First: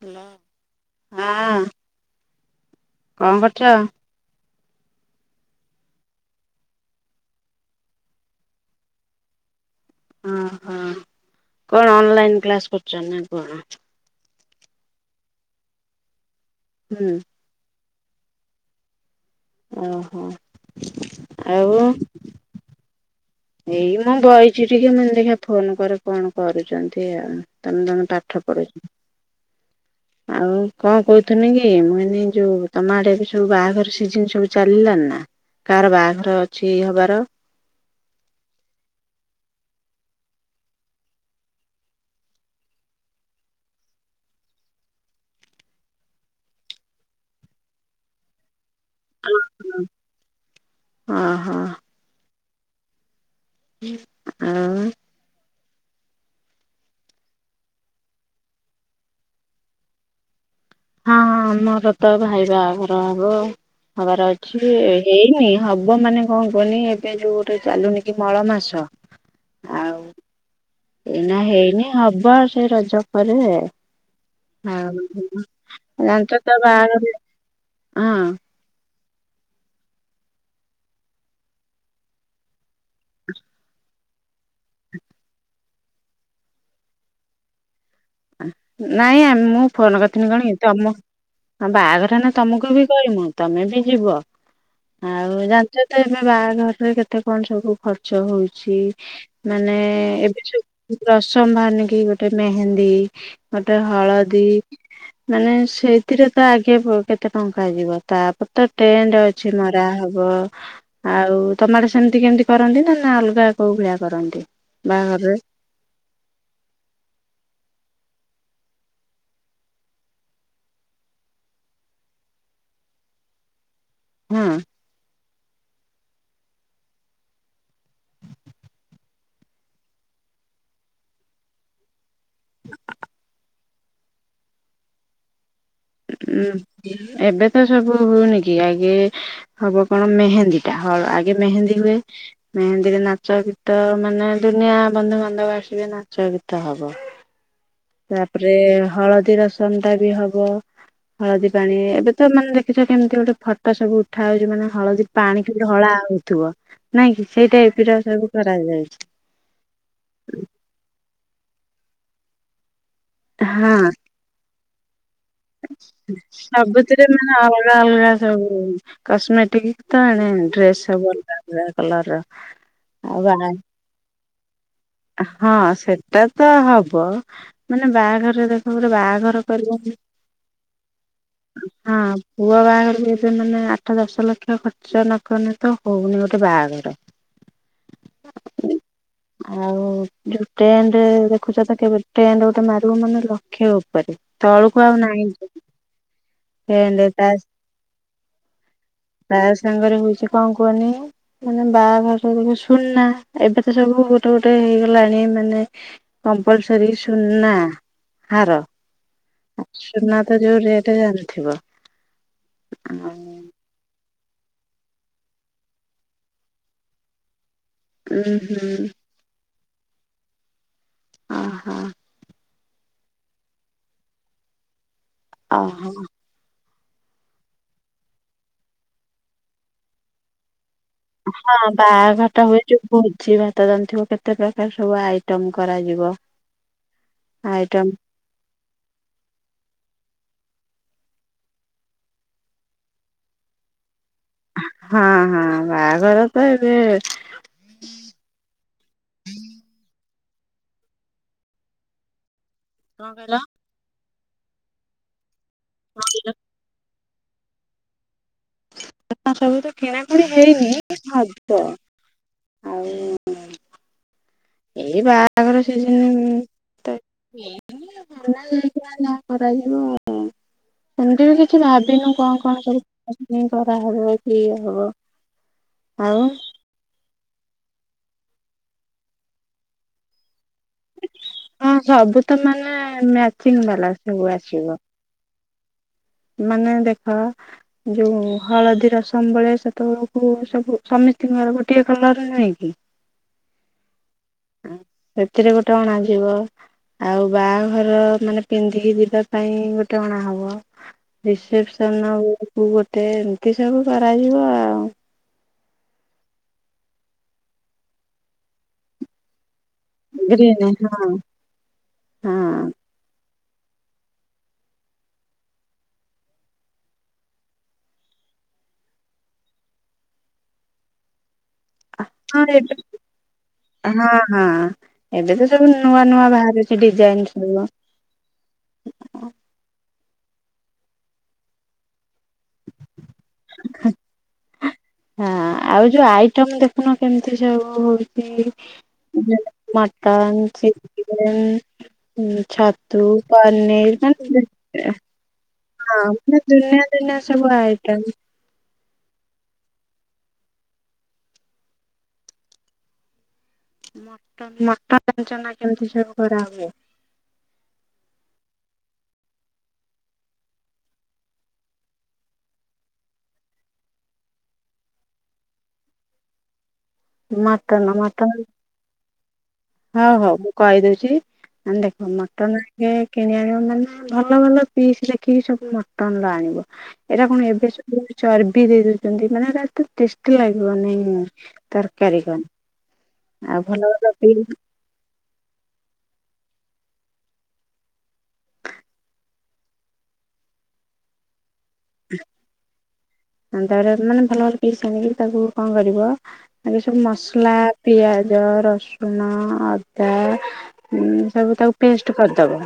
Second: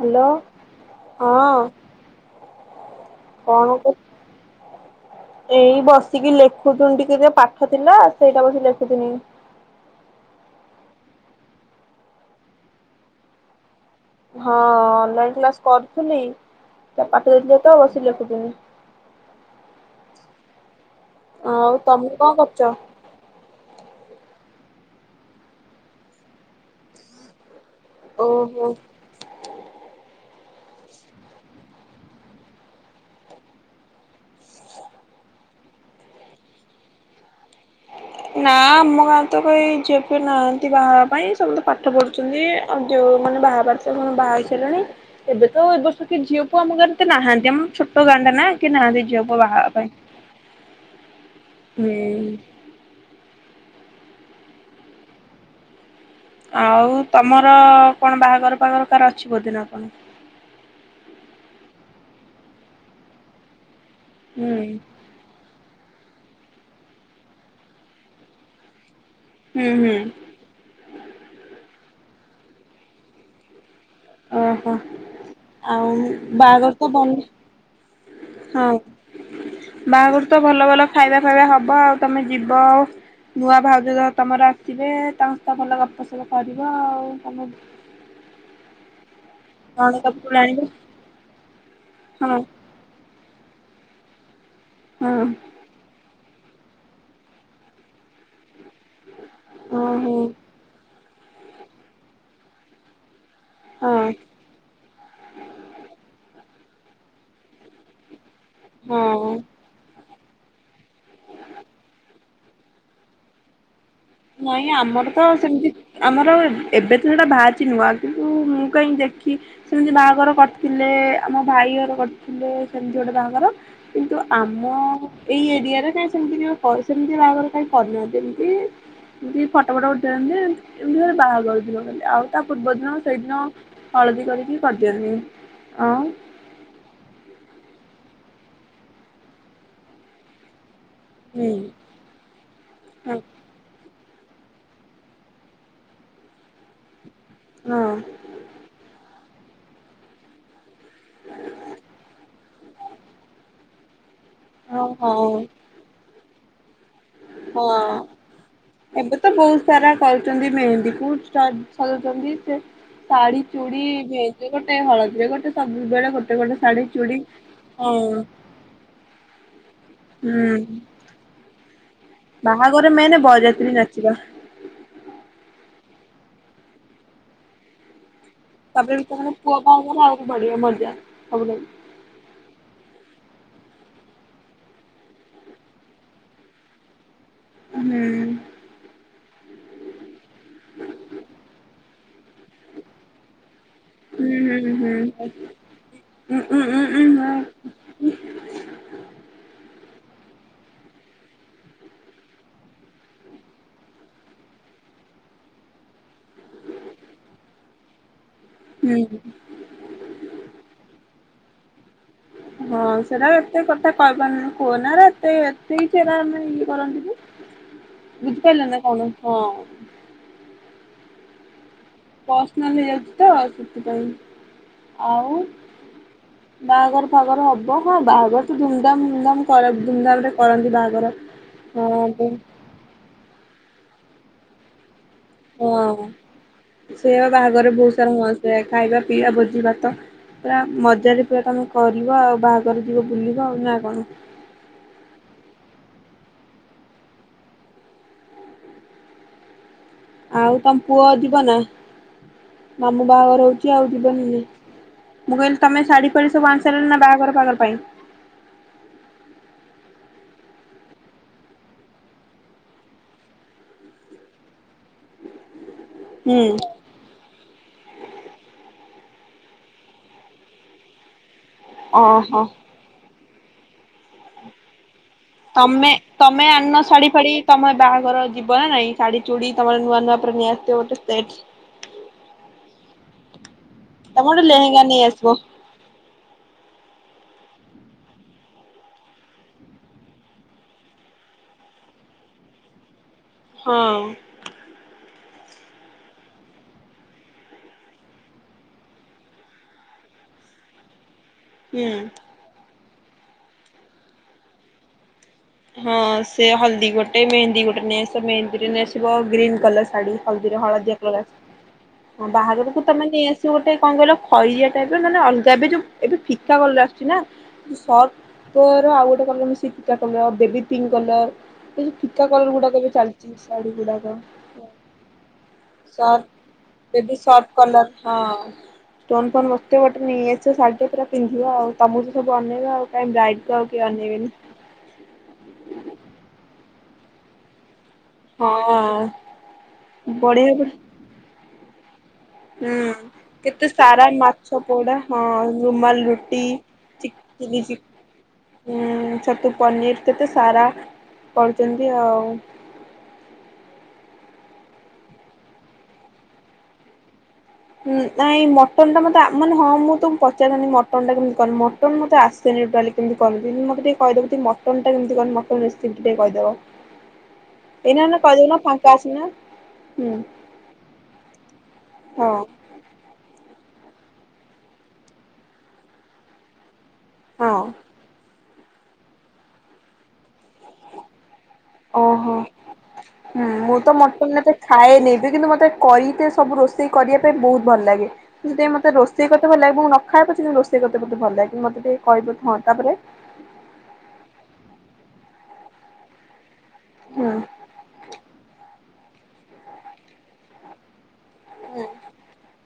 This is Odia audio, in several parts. Hello hello. ହଁ କଣ କ ଏଇ ବସିକି ଲେଖୁଥିନ ଟିକେ ଏବେ ପାଠ ଥିଲା ସେଇଟା ବସିକ ଲେଖୁଥିନି। ଓହୋ କଣ ଅନଲାଇନ କ୍ଲାସ କରୁଚନ୍ତି ନା କଣ? ହଁ ଅନଲାଇନ୍ କ୍ଲାସ କରୁଥିଲି ତା ହୁଁ ପାଠ ଦେଇଥିଲେ ତ ବସିିକି ଲେଖୁଥିନି। ଓହୋ। ଆଉ ତମକୁ କଣ କରୁଚ? ଏଇ ମୁଁ ବଇଚି ଟିକେ ମୁଁ କହିନି ଦେଖା ଫୋନ କରେ କଣ କରୁଚନ୍ତି ଆଉ। ତମେ ତାହାନେ ପାଠ ଓହୋ ପଢୁଚ। ଆଉ କଣ କହୁଥୁନି କି ମାନେ ଯୋଉ ତମ ଆଡେ ଏବେ ସବୁ ବାହାଘର ସିଜିନ ସବୁ ଚାଲିଲାଣି ନା? କାହାର ବାହାଘର ଅଛି ହବାର? ନା ଆମ ଗାଁ ତ କେହି ଝିଅ ଫିଅ ନାହାଁନ୍ତି ବାହା ହବା ପାଇଁ ସମସ୍ତେ ପାଠ ପଢୁ ଛନ୍ତି ଆଉ ଯଉ ମାନେ ବାହା ହବାର ଥିବ ସେମାନେ ବାହା ହେଇସାରିଲେଣି। ଏବେ ତ ଏବେ ତ୍ କିଏ ଝିଅ ଫିଅ ଆମ ଗାଁ ରେ ତ ନାହାନ୍ତି ଆମ ଛୋଟ ଗାଁ ଟା ନା କିଏ ନାହାନ୍ତି ଝିଅ ପୁଅ ବାହାହେବା ପାଇଁ। ଅ ହ। ହୁଁ। ହୁଁ। ଆଉ। ଆଉ ତମର କଣ ବାହାଘର ଫାଘର କାହା ଅଛି ବୋଧେ ଅଛି ନା କଣ? ହଁ ଆମର ତ ଭାଇ ବାହାଘର ହବ ହବାର ହୁଁ ଅଛି ଏ ହେଇନି ହବ ମାନେ କଣ କୁହନି ଏବେ ଯୋଉ ଗୋଟେ ଚାଲୁନି କି ମଳ ମାସ ହୁଁ ହୁଁ। ଆଉ ଏଇନା ହେଇନି ହବ ସେ ରଜ ପରେ। ଓହୋ ହଁ ଆଉ ବା ଜାଣିଚ ତ ବାହାଘର ବାହାଘରେ ବନି ହଁ। ହଁ। ବାହାଘର ତ ଭଲ ଭଲ ଖାଇବା ଖାଇବା ହବ ଆଉ ତମେ ଯିବ ଆଉ। ନୂଆ ଭାଉଜ ତ ତମର ଆସିବେ ତାଙ୍କ ସହ ଭଲ ଗପସପ କରିବ ଆଉ ତମ ଆ ନାଇଁ ଆ ମୁଁ ମୁଁ ଫୋନ ଗଣେଶ କରିଥିନି କଣ ପୁରାଣିବ ତମ ହଁ ବାହାଘର ନା ହଁ ତମକୁ ବି କହିମୁଁ। ତମେ ବି ଯିବ ହଁ ଆଉ ଜାଣିଚ ତ ଏବେ ବାହାଘରରେ କେତେ କଣ ସବୁ ଖ ଚ ହଉଚି ମାନେ ଓହୋ ଏବେ ସବୁ ରସମ ବାହାରିନିକି ଗୋଟେ ମେହେନ୍ଦୀ ଗୋଟେ ହଁ ହଳଦୀ ମାନେ ସେଇଥିରେ ତ ଆଗେ ପ କେତେ ଟଙ୍କା ଯିବ ତାପରେ ତ ଟେଣ୍ଡ ହଁ ଅଛି ମରା ହବ ହବ ଆଉ ତମଆଡେ ସେମିତି କେମିତି କରନ୍ତି ନା ନା ଅଲଗା କୋଉ ଭଳିଆ କରନ୍ତିି? ନାଇଁ ଆମର ତ ସେମିତି ଆମର ଏବେ ତ ସେଇଟା ବାହାରିଚି ନୂଆ ଆଗକୁ ମୁଁ କାହିଁକି ଦେଖି ସେମିତି ବାହାଘର କରିଥିଲେ ଆମ ଭାଇ ଘର କରିଥିଲେ ସେମିତି ଗୋଟେ ବାହାଘର। କିନ୍ତୁ ହଁ ଆମ ଏଇ ଏରିଆରେ କାଇଁ ସେମିତି ସେମିତି ବାହାଘର କାଇଁ କରିନାହାନ୍ତି ଏମିତି ଏମିତି ଫଟୋ ଫଟ ଉଠେଇନ୍ତି ଏମତି ଏମିତି ଘରେ ବାହାଘରଥିବ ଖାଲି ଆଉ ତା ପୂର୍ବଦିନ ସେଇଦିନ ହଳଦୀ କରିକି କରିଦିଅନ୍ତି ଆ ଉଁ ଏବେ ତ ସବୁ ହଉନି କି ଆଗେ ହବ କଣ ମେହେନ୍ଦୀ ଟା ହ ଆଗେ ହୁଁ ମେହେନ୍ଦୀ ହୁଏ। ମେହେନ୍ଦୀରେ ହଁ ନାଚ ଗୀତ ମାନେ ଦୁନିଆ ବନ୍ଧୁବାନ୍ଧବ ଆସିବେ ନାଚ ଗୀତ ହବ। ହଁ। ତାପରେ ହଳଦୀ ରସମ ଟା ବି ହବ ହଳଦୀ ପାଣି ଏବେ ତ ମାନେ ଦେ ଖିଚ କେମିତି ଗୋଟେ ଫଟୋ ସବୁ ଉଠା ହଉଛି ମାନେ ହଳଦୀ ହଉ ପାଣିକି ବି ଢଳା ହଉଥିବ। ନାଇଁ କି ସେଇ ହଉ ହଁ। ଟାଇପର ସବୁ କରାଯାଇଛି। ଏବେ ତ ବହୁତ ସାରା କରୁଛନ୍ତି ମେହେନ୍ଦୀ ସ ସଜୋଉଚନ୍ତି ସେ ଶଢୀ ହଁ ଚୁଡି ଭେଜ ଗୋଟେ ହଳଦୀରେ ଗୋଟେ। ସବୁବେଳେ ଗୋଟେ ଗୋଟେ ଶାଢୀ ସବୁଥିରେ ଚୁଡି ମାନେ ଅଲଗା ହଁ ଅଲଗା ସବୁ। କସ୍ମେଟିକ ତ ଆଣେ ହୁଁ ଡ୍ରେସ୍ ସବୁ ଅଲଗା ଅଲଗା କଲର ର। ବାହାଘର ରେ ମେନ୍ ଆଉ ବାହା ବରଯାତ୍ରୀ ନାଚିବା। ହଁ ସେଟା ତ ହବ ମାନେ ବାହାଘର ଦେଖ ଗୋଟେ ତାପରେ ବି ତମର ବାହାଘର ପୁଅ କରିବନି ବାହାଘର ଆହୁରି ବଢିଆ ମଜା ସବୁ ଲାଗିବ। ହଁ ପୁଅ ବାହାଘର ବି ଏବେ ମାନେ ଆଠ ଦଶ ଲକ୍ଷ ଖର୍ଚ୍ଚ ନକଲେ ତ ହଉନି ଗୋଟେ ବାହାଘର। ହୁଁ। ଆଉ ଯୋଉ ଟେଣ୍ଡ ଦେଖୁଛ କେବେ ଟେଣ୍ଡ ଗୋଟେ ମାରିବ ମାନେ ଲକ୍ଷ ଉପରେ। ହୁଁ ତଳକୁ ହୁଁ ଆଉ ହୁଁ ନାହିଁ ଉଁ ଉଁ ଉଁ ଉଁ ଟେଣ୍ଡ ହଁ ସେ ତ ସାଙ୍ଗରେ ହଉଛି କଣ କୁହନି ମାନେ ବାହାଘର ରେ ଯୋଉ ସୁନା ଏବେ ତ ସବୁ ଟ ଗୋଟେ ହେଇଗଲାଣି ମାନେ କମ୍ପଲସରି ସୁନା ହାର। ହୁଁ। ଆ ସୁନା ତ ଯୋଉ ରେଟ ଜାଣିଥିବ। ହଁ ଆଉ ସେଟା ଏତେ କଥା କହିହପାରନି କୁହନା ଏରା ଏତେ ଏତେ ଏରା ମାନେ ଇଏ କରନ୍ତି କି? ଉଁ ହୁଁ ବୁଝିପାଇଲେନା କଣ ହଁ। ଓହୋ। ପର୍ସନାଲ ହେଇଯାଉଛି ତ ସେଥିପାଇଁ ଆଉ। ଓହୋ। ବାହାଘର ଫହାଘର ହେବ ହଁ ବାହାଘର ତ ଧୁମଧାମ ଧୁମଧାମ କ ଧୁମଧାମରେ କରନ୍ତି ବାହାଘର। ହଁ ବାହାଘରଟା ହୁଏ ଯୋଉ ଭୋଜିଭାତ ଜାଣିଥିବ କେତେ ପ୍ରକାର ସବୁ ଆଇ ହଁ ସେ ବାହାଘର ଆଇଟମ ବହୁତ ସାରା ମସ୍ତ ହୁଏ ଖାଇବା ପିଇବା ଭୋଜିି ଭାତ। ପୁରା ମଜାରେ ପୁରା ତମେ କରିବ ଆଉ ବାହାଘର ଯିବ ବୁଲିବ ଆଉ ନା କଣ। ହଁ ହଁ ବାହାଘର ତ ଏବେ ଆଉ ତମ ପୁଅ ଯିବ ନା ମାମୁ କଣ କହିଲ ବାହାଘର ହଉଛି ଆଉ ଯିବନି କି। ମୁଁ କହିଲି ତମେ ଶାଢୀ ଫାଡି ସବୁ ଆଣି ସାରିଲଣି ନା ବାହାଘର ଫାଘର ପାଇଁ। ସବୁ ତ କିଣାକିଣି ହେଇନି କିନ୍ତୁ ହବ ଆଉ। ଏଇ ବାହାଘର ସିଜନ ହୁଁ ତ [unintelligible] ଯାହା କରାଯହିବ ଆଉ। ସେମିତି ବି କିଛି ଭାବିନୁ କଣ ଓହୋ କଣ ସବୁ କରାହବ କି ଇଏ ହବ। ତମେ ଆଉ ତମେ ଆଣିନ ଶାଢୀ ଫାଡି ତମ ବାହାଘର ଯିବ ନା ନାଇଁ ଶାଢୀ ଚୁଡି ତମର ନୂଆ ନୂଆ ପ୍ରିମିୟର। ଯେ ଗୋଟେ ସେଟ୍ ହଁ ସବୁ ତ ମାନେ ମ୍ୟାଚିଂ ବାଲା ତମେ ସବୁ ଗୋଟେ ଆସିବ ଲେହେଙ୍ଗା ନେଇ ଆସିବ। ମାନେ ଦେଖ ଯୋଉ ହଳଦୀ ରସମ ବେଳେ ସେତଳୁକୁ ସବୁ ସମିସ୍ତଙ୍କର ଗୋଟେ କଲର ନୁହଁକି। ହଁ। ସେଥିରେ ଗୋଟେ ଅଣାଯିବ। ଆଉ ବାହାଘର ମାନେ ପିନ୍ଧିକି ଯିବା ପାଇଁ ଗୋଟେ ଅଣା ହବ। ହୁଁ। ରିସେପସନ ବେଳକୁ ଗୋଟେ ଏମିତି ସବୁ କରାଯିବ ଆଉ। ହଁ ସେ ହଳଦୀ ଗୋଟେ ମେହେନ୍ଦୀ ଗୋଟେ ନେଇଆସ ମେହନ୍ଦୀରେ ନେଇଆସିବ ଗ୍ରୀନ୍ କଲର। ଶାଢୀ, ହଳଦୀରେ ଗ୍ରୀନ୍ ହଳଦିଆ ହଁ। କଲ ଆସି ହଁ ବାହର କୁ ତ ତମେ ନେଇ ଆସିବ ଗୋଟେ କଣ କହିଲ ଖରିଆ ଟାଇପରେ ନନେ ଅଲଗା ଏବେ ଯୋଉ ଏବେ ଫିକା ଗଲା ଆସୁଛି ନା। ସର୍ଟର ଆଉ ଗୋଟେ କଲର ମିଶିକି ଫିକା କଲର୍ ବେବୀ ପିଙ୍କ କଲର। ଏ ଫିକା କଲର ଗୁଡାକ ଏବେ ଚାଲିଛି ଶାଢୀ ଗୁଡାକ ହଁ ହଁ। ଏବେ ତ ସବୁ ନୂଆ ସର ନୂଆ ବାହାରୁଛି ବେବି ଡିଜାଇନ ସର୍ପ ସବୁ କଲର୍। ହଁ ଷ୍ଟୋନ ଫୋନ ବସିଥିବ ଗୋଟେ ନେଇଆଶିବ ଶାଢ଼ି ଟେ ପୁରା ପିନ୍ଧିବା ଆଉ। ତମକୁ ତ ସବୁ ଅନେଇବେ ଆଉ କାଇଁ ବ୍ରାଇଟ୍ ଆଉ କିଏ ଅନେଇବେନି? ହଁ ଆଉ ଯୋଉ ଆଇଟମ ଦେଖୁନ କେମିତି ସବୁ ହଁ ହଉଛି। ମଟନ, ବଢିଆ ପ ଚିକେନ। ହଁ ହୁଁ ଛତୁ କେତେ ସାରା ପାନୀର ମାଛ ପୋଡା [unintelligible] ହଁ ରୁମାଲ ରୁଟି ଦୁନିର ଏଇନା ସବୁ ଆଇଟମ୍। ଉଁ ଛତୁ ପନିର କେତେ ସାରା କରୀଛନ୍ତି ଆଉ। ମଟନ୍ ମଟନ ଜାଣିଚନା କେମିତି ସବୁ କରା ହୁଏ? ଉଁ ନାଇଁ ମଟନ୍ ଟା ମତେ ମାନେ ହଁ ମୁଁ ତ ପଚାରିଥାନ୍ତି ମଟନ୍ ଟା କେମିତି କହନି ମଟନ ମୋତେ ଆସ ସେନ ଟୋଲି କେମିତି କରିନି ମତେ ଟିକେ କହିଦେବୁ ତି ମଟନ୍ ଟା କେମତି କନ ମଟନ୍ ରେସିପି ଟିକେ କହିଦେବ? ମଟନ ମଟନ କହିଦଉନ ଫାଙ୍କା ଅଛି ନା ମା ହଉ ହଉ। କହିଦଉଛି ଆ ଦେଖ ହଁ ହଁ ମଟନ୍ କିଣି ଆଣିବ ମାନେ ଭଲ ଭଲ ପିସ୍ ଦେଖିକି ସବୁ ମଟନ ଲ ଆଣିବ। ଏଇଟା କଣ ହଁ ଏବେ ସବୁ ଚର୍ବି ଦେଇ ଦଉଛନ୍ତି ମାନେ ଏଟ ଏତେ ଟେଷ୍ଟି ଲାଗିବ ନାଇଁ। ତରକାରୀ ଓହୋ କଣ? ହୁଁ ଆଉ ମୁଁ ତ ଭଲ ଭଲ ମଟନ ପିଲ ଏତେ ଖାଏନି ଏବେ କିନ୍ତୁ ମୋତେ କଇତେ ସବୁ ରୋଷେଇ କରିବା ପାଇଁ ବହୁତ ଭଲ ଲାଗେ। ମୁ ସେଥିପାଇଁ ମତେ ରୋଷେଇ କତ ଭଲ ଲାଗେ ମୁଁ ନ ଖାଏ ପଛେ ମୁ ରୋଷେଇ କରତେ ବହୁତ ଭଲ ଲାଗେ ମତେ ଟିକେ କହିବ। ହଁ ତାପରେ ହଁ ତାପରେ ମାନେ ଭଲ ଭଲ ପିସ ଆଣିକି ତାକୁ କଣ କରିବ ଆଗ ସବୁ ହୁଁ ମସଲା ପିଆଜ, ରସୁଣ, ଅଦା ଉଁ ସବୁ ତାକୁ ହୁଁ ପେଷ୍ଟ କରିଦେବ,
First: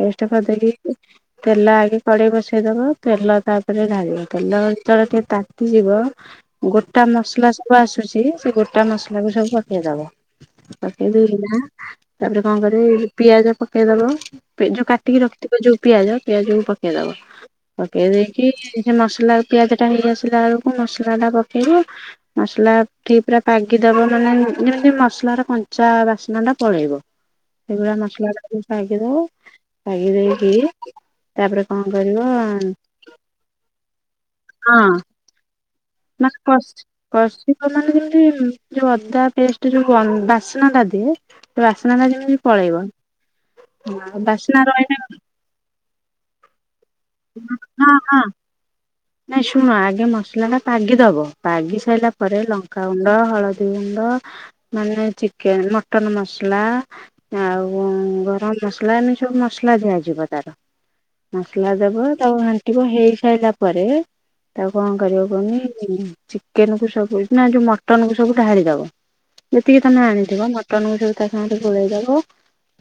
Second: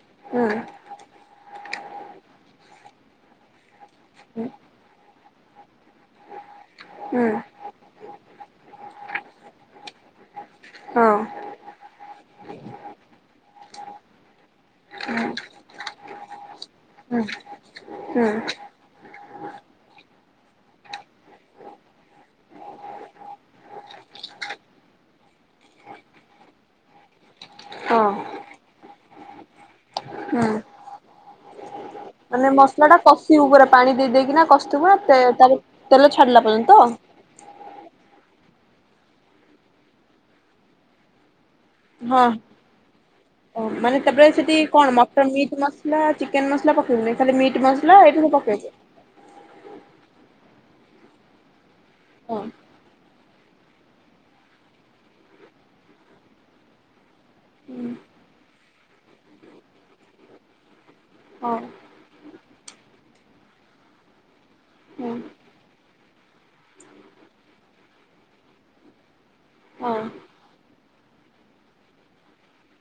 ପେଷ୍ଟ କରିଦେଇକି ତେଲ ଆଗ ତଢେଇ ବସେଇ ଦବ ତେଲ ତାପରେ ଢାଳିବ ତେଲ ଯେତେଳେ ଟିକେ ତାତିଯିବ ଗୋଟା ହୁଁ ମସଲା ସବୁ ଆସୁଛି ସେ ଗୋଟା ମସଲା କୁ ସବୁ ପକେଇ ଦବ। ପକେଇ ହଁ ଦେଇ ନା ତାପରେ କଣ କରିବ ପିଆଜ ପକେଇଦବ। ଯୋଉ କାଟିକି ରଖିଥିବ ଯୋଉ ପିଆଜ ପିଆଜକୁ ପକେଇଦବ ହୁଁ ପକେଇ ହୁଁ ଦେଇକି ସେ ମସଲା ପିଆଜ ଟା ହେଇ ଆସିଲା ବେଳକୁ ମସଲା ଟା ପକେଇବ। ମସଲା ଫ୍ରି ପୁରା ପାଗିଦବ ମାନେ ଯେମିତି ମସଲାର କଞ୍ଚା ବାସ୍ନା ଟା ପଳେଇବ। ସେଇଭଳିଆ ହଁ ମସଲା ଟାକୁ ପଗିଦେବ ହୁଁ ପଗିଦେଇକି ତାପରେ କଣ କରିବ? ମାନେ ହଁ। ମସଲା ଟା କଷିବୁ ପୁରା ପାଣି ଦେଇ ଦେଇକିନା କସୁଥିବୁ ନା ତେ ତାପରେ ମା ଖଷ୍ଟ। କସିବ ମାନେ ଯେମିତି ଉଁ ଯେଉଁ ଅଦା ପେଷ୍ଟ ଯେଉଁ ବାସ୍ନାଟାଦିଏ ବାସ୍ନା ଟା ହଁ। ଯେମିତି ପଳେଇବ। ଓ ମାନେ ଆ ତାପରେ ସେଠି ବାସ୍ନା କଣ ରହିଲେ ଉଁ ମଟନ ମିଟ୍ ମସଲା, ଚିକେନ ମସଲା ପକେଇବିନି ଖାଲି ମିଟ୍ ହଁ ମସଲା ହଁ। ଏଇଖୁଣି ପକେଇଦିଅ। ନାଇଁ ଶୁଣ ଆଗେ ମସଲା ଟା ପାଗିଦବ ପାଗି ସାରିଲା ପରେ ହଁ ଲ ଲଙ୍କା ଗୁଣ୍ଡ, ହଳଦୀ ଗୁଣ୍ଡ, ମାନେ ଚିକେନ ମଟନ ମସଲା। ଆଉ ଗରମ ମସଲା ଏମିତି ସବୁ ମସଲା ଦିଆଯିବ ତାର। ହଁ ମସଲା ଦବ ତାକୁ ଘାଣ୍ଟିବ ହେଇ ସାରିଲା ପରେ। ତାକୁ କଣ ହଁ କରିବ କୁହନି ଚିକେନ କୁ ସବୁ ନା ଯୋଉ ମଟନ କୁ ସବୁ ଢାଳି ଦବ। ଯେତିକି ତମେ ହଁ। ଆଣିଥିବ ମଟନକୁୁ ସବୁ ତା ସାଙ୍ଗରେ ଗୋଳେଇଦବ।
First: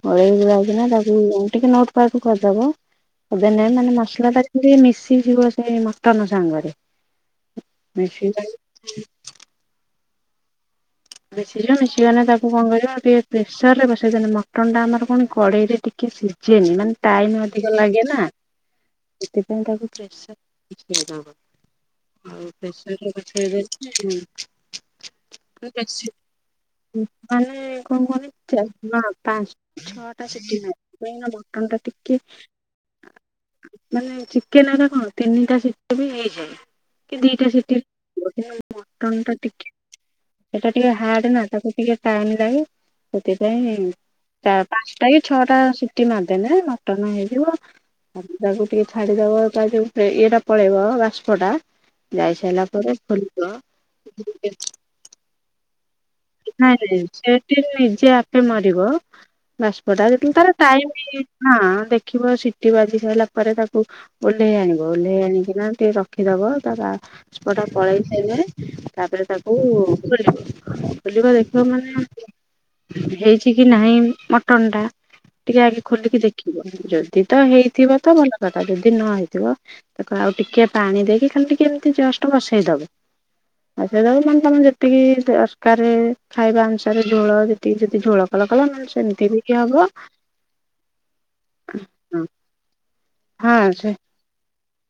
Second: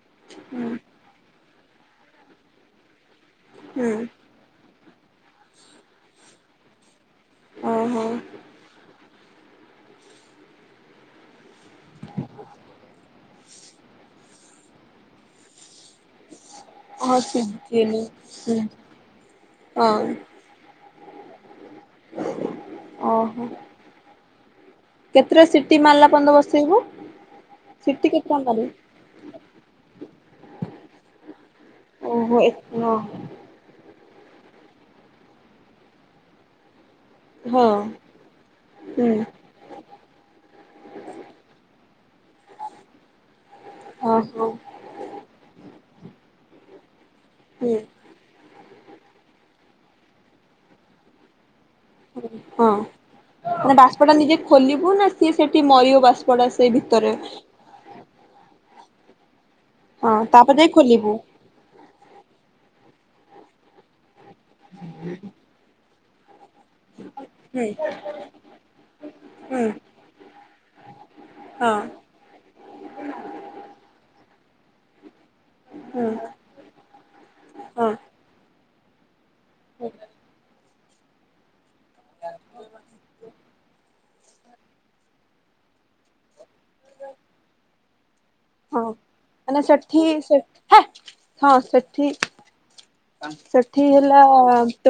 ଗୋଳେଇ ଗୁଳାକି ହୁଁ। ନା ତାକୁ ଟିକେ ନୋଉଟ ପାଉଟୁ କରିଦବ। କରିଦେନେ ମାନେ ହୁଁ। ମସଲାଟା ମିଶିଯିବ ସେଇ ମଟନ ସାଙ୍ଗରେ, ଓହୋ ମିଶ ଯାଇ ମିଶିଯିବ ମିଶିଗନେ ତାକୁ କଣ କରିବ ଟିକେ ପ୍ରେସର ରେ ବସେଇଦନେ ମଟନ୍ ଟା ଆମର କଣ କଡେଇରେ ଟିକେ ସି ଯିଏନି ମାନେ ହଁ ଟାଇମ ଅଧିକ ସିଜିନି ଲାଗେ ନା। ହୁଁ ସେଥିପାଇଁ ତାକୁ ହଁ। ପ୍ରେସର ସିଜି [unintelligible] ଆଉ ପ୍ରେସରରେ ଓହୋ ବସେଇ ଦେନେ କେତେଟା ସିଟି? ମାରିଲା ପର୍ଯ୍ୟନ୍ତ ବସେଇବୁ [inaudible] ମାନେ କଣ ସିଟି କୁହନି। କେତେଟା ମାରିବୁ? ଚାରି ନା ପାଞ୍ଚ ଛଅଟା ସେଟି ନା କାହିଁକି ନା ମଟନ ଟା ଟିକେ ଓହୋ ଏ ହଁ ମାନେ ଚିକେନରେ କଣ ତିନିଟା ସିଟିରେ ବି ହେଇଯାଏ। କି ଦିଟା ହୁଁ ସିଟି ମଟନ ଟା ଟିକେ ସେଟା ଟିକେ ହାର୍ଡ ନା ତାକୁ ଟିକେ ଟାଇମ୍ ଲାଗେ। ସେଥିପାଇଁ ଓହୋ ତା ପାଞ୍ଚଟା କି ଛଅଟା ସିଟି ମାରିଦେନେ ମଟନ ହେଇଯିବ। ହୁଁ। ଆଉ ତାକୁ ଟିକେ ଛାଡିଦବ ତା ଯୋଉ ଇଏଟା ପଳେଇବ ବାଷ୍ପ ଟା ଯାଇସାରିଲା ହଁ ପରେ ଖୋଲିବ ମାନେ ବାଷ୍ପ ଟା ନିଜେ ଖୋଲିବୁ? ନା ସିଏ ସେଠି ମରିବ ବାଷ୍ପ ନାଇଁ ନାଇଁ ସେଠି ନିଜେ ଆପେ ମରିବ ବାଷ୍ପ ଟା। ହଁ ଯେତେବେଳେ ତାର ତାପରେ ଯାଇ ଖୋଲିବୁ ଟାଇମ ନା ଦେଖିବ ସିଟି ବାଜି ସାରିଲା ପରେ ତାକୁ ଓହ୍ଲେଇ ଆଣିବ। ଓହ୍ଲେଇ ଆଣିକିନା ଟିକେ ର ରଖିଦବ ତାର ବାଷ୍ପଟା ହୁଁ ପଳେଇ ସାଇନେ ତାପରେ ତାକୁ ହୁଁ ଖୋଲିବ ଦେଖିବ ହଁ ମାନେ ହେଇଛି କି ନାହିଁ, ମଟନ ଟା ଟିକେ ଆଗେ ହୁଁ। ଖୋଲିକି ଦେ ଥିବ ଯଦି ତ ହଁ ହେଇଥିବ ତ ଭଲ କଥା ଯଦି ନ ହେଇଥିବ, ତାକୁ ଆଉ ଟିକେ ପାଣି ଦେଇକି ଖାଲି ଟିକେ ଏମିତି ଜଷ୍ଟ ବସେଇ ଦବ। ବସେଇ ଦବ ମାନେ ତମେ ଯେ ସେତିକି ଦରକାର ଖାଇବା ଅନୁସାରେ ଝୋଳ ଯେତିକି ଯଦି ଝୋଳ କଲ କଲ ହଁ ନହେଲେ ସେମିତି ବି କାହିଁକି ନା ହବ ସେଠି ସେ ହେ ସେଠି ହଁ ସେଠି ସେ ହେଲା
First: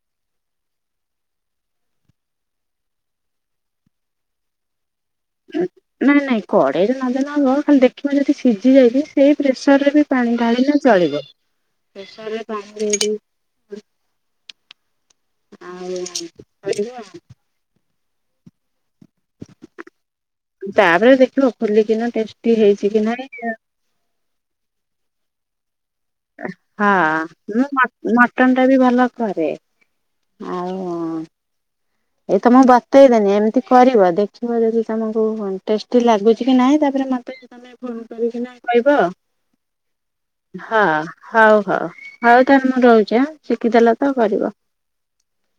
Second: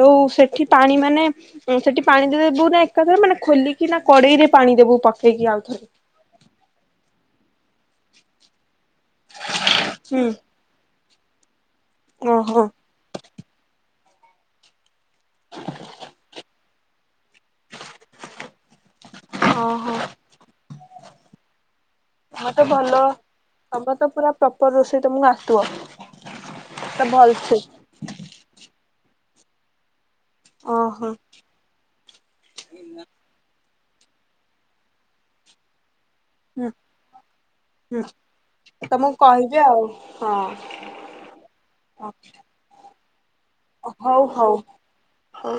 ତଉ ସେଠି ପାଣି ମାନେ ସେ ସେଠି ପାଣି ଦେବୁ। ନା ଏକାଥରେ ମାନେ ଖୋଲିକି ନା କଡେଇ ରେ ପାଣି ଦେବୁ ପକେଇକି ଆଉ ଥରେ। ନାଇଁ ନାଇଁ କଡେଇରେ ନଦେନେ ହବ। ଖାଲି ଦେଖିବ ଯଦି ସିଝି ଯାଇଛି ସେଇ ପ୍ରେସରରେ ବି ହୁଁ ପାଣି ଢାଳିିଲେ ବି ଚଳିବ। ପ୍ରେସରରେ ଓହୋ ପାଣି ଦେଇଦେଇକି ଆଉ କରିବା। ଅ ହ। ତାପରେ ଦେଖିବ ଖୋଲିକିିନା। ତମ ତେ ଭଲ ତମେ ତ ପୁରା ପ୍ରପର ରୋଷେଇ ତମକୁ ଆସୁଥିବ। ହଁ ତ ଭଲସେ ମୁଁ ମଟ ମଟନ ଟା ବି ଭଲ କରେ। ଆଉ ଓହୋ ଏ ତମକୁ ବତେଇଦେନି ଏମିତି କରିବ। ଦେଖିବ ଯଦି ତମକୁ ଟେଷ୍ଟି ଲାଗୁ ଲାଗୁଚି କି ହୁଁ ନାଇଁ ତାପରେ ମତେ ତମେ ଫୋନ ହୁଁ କରିକ ନା କହିବ। ତମକୁ କହିବି ଆଉ ହଁ ହଉ। ହଁ ଆଉ ତାହାନେ ମୁଁ ରହୁଚି ଆ ହଉ ହଉ ହଉ।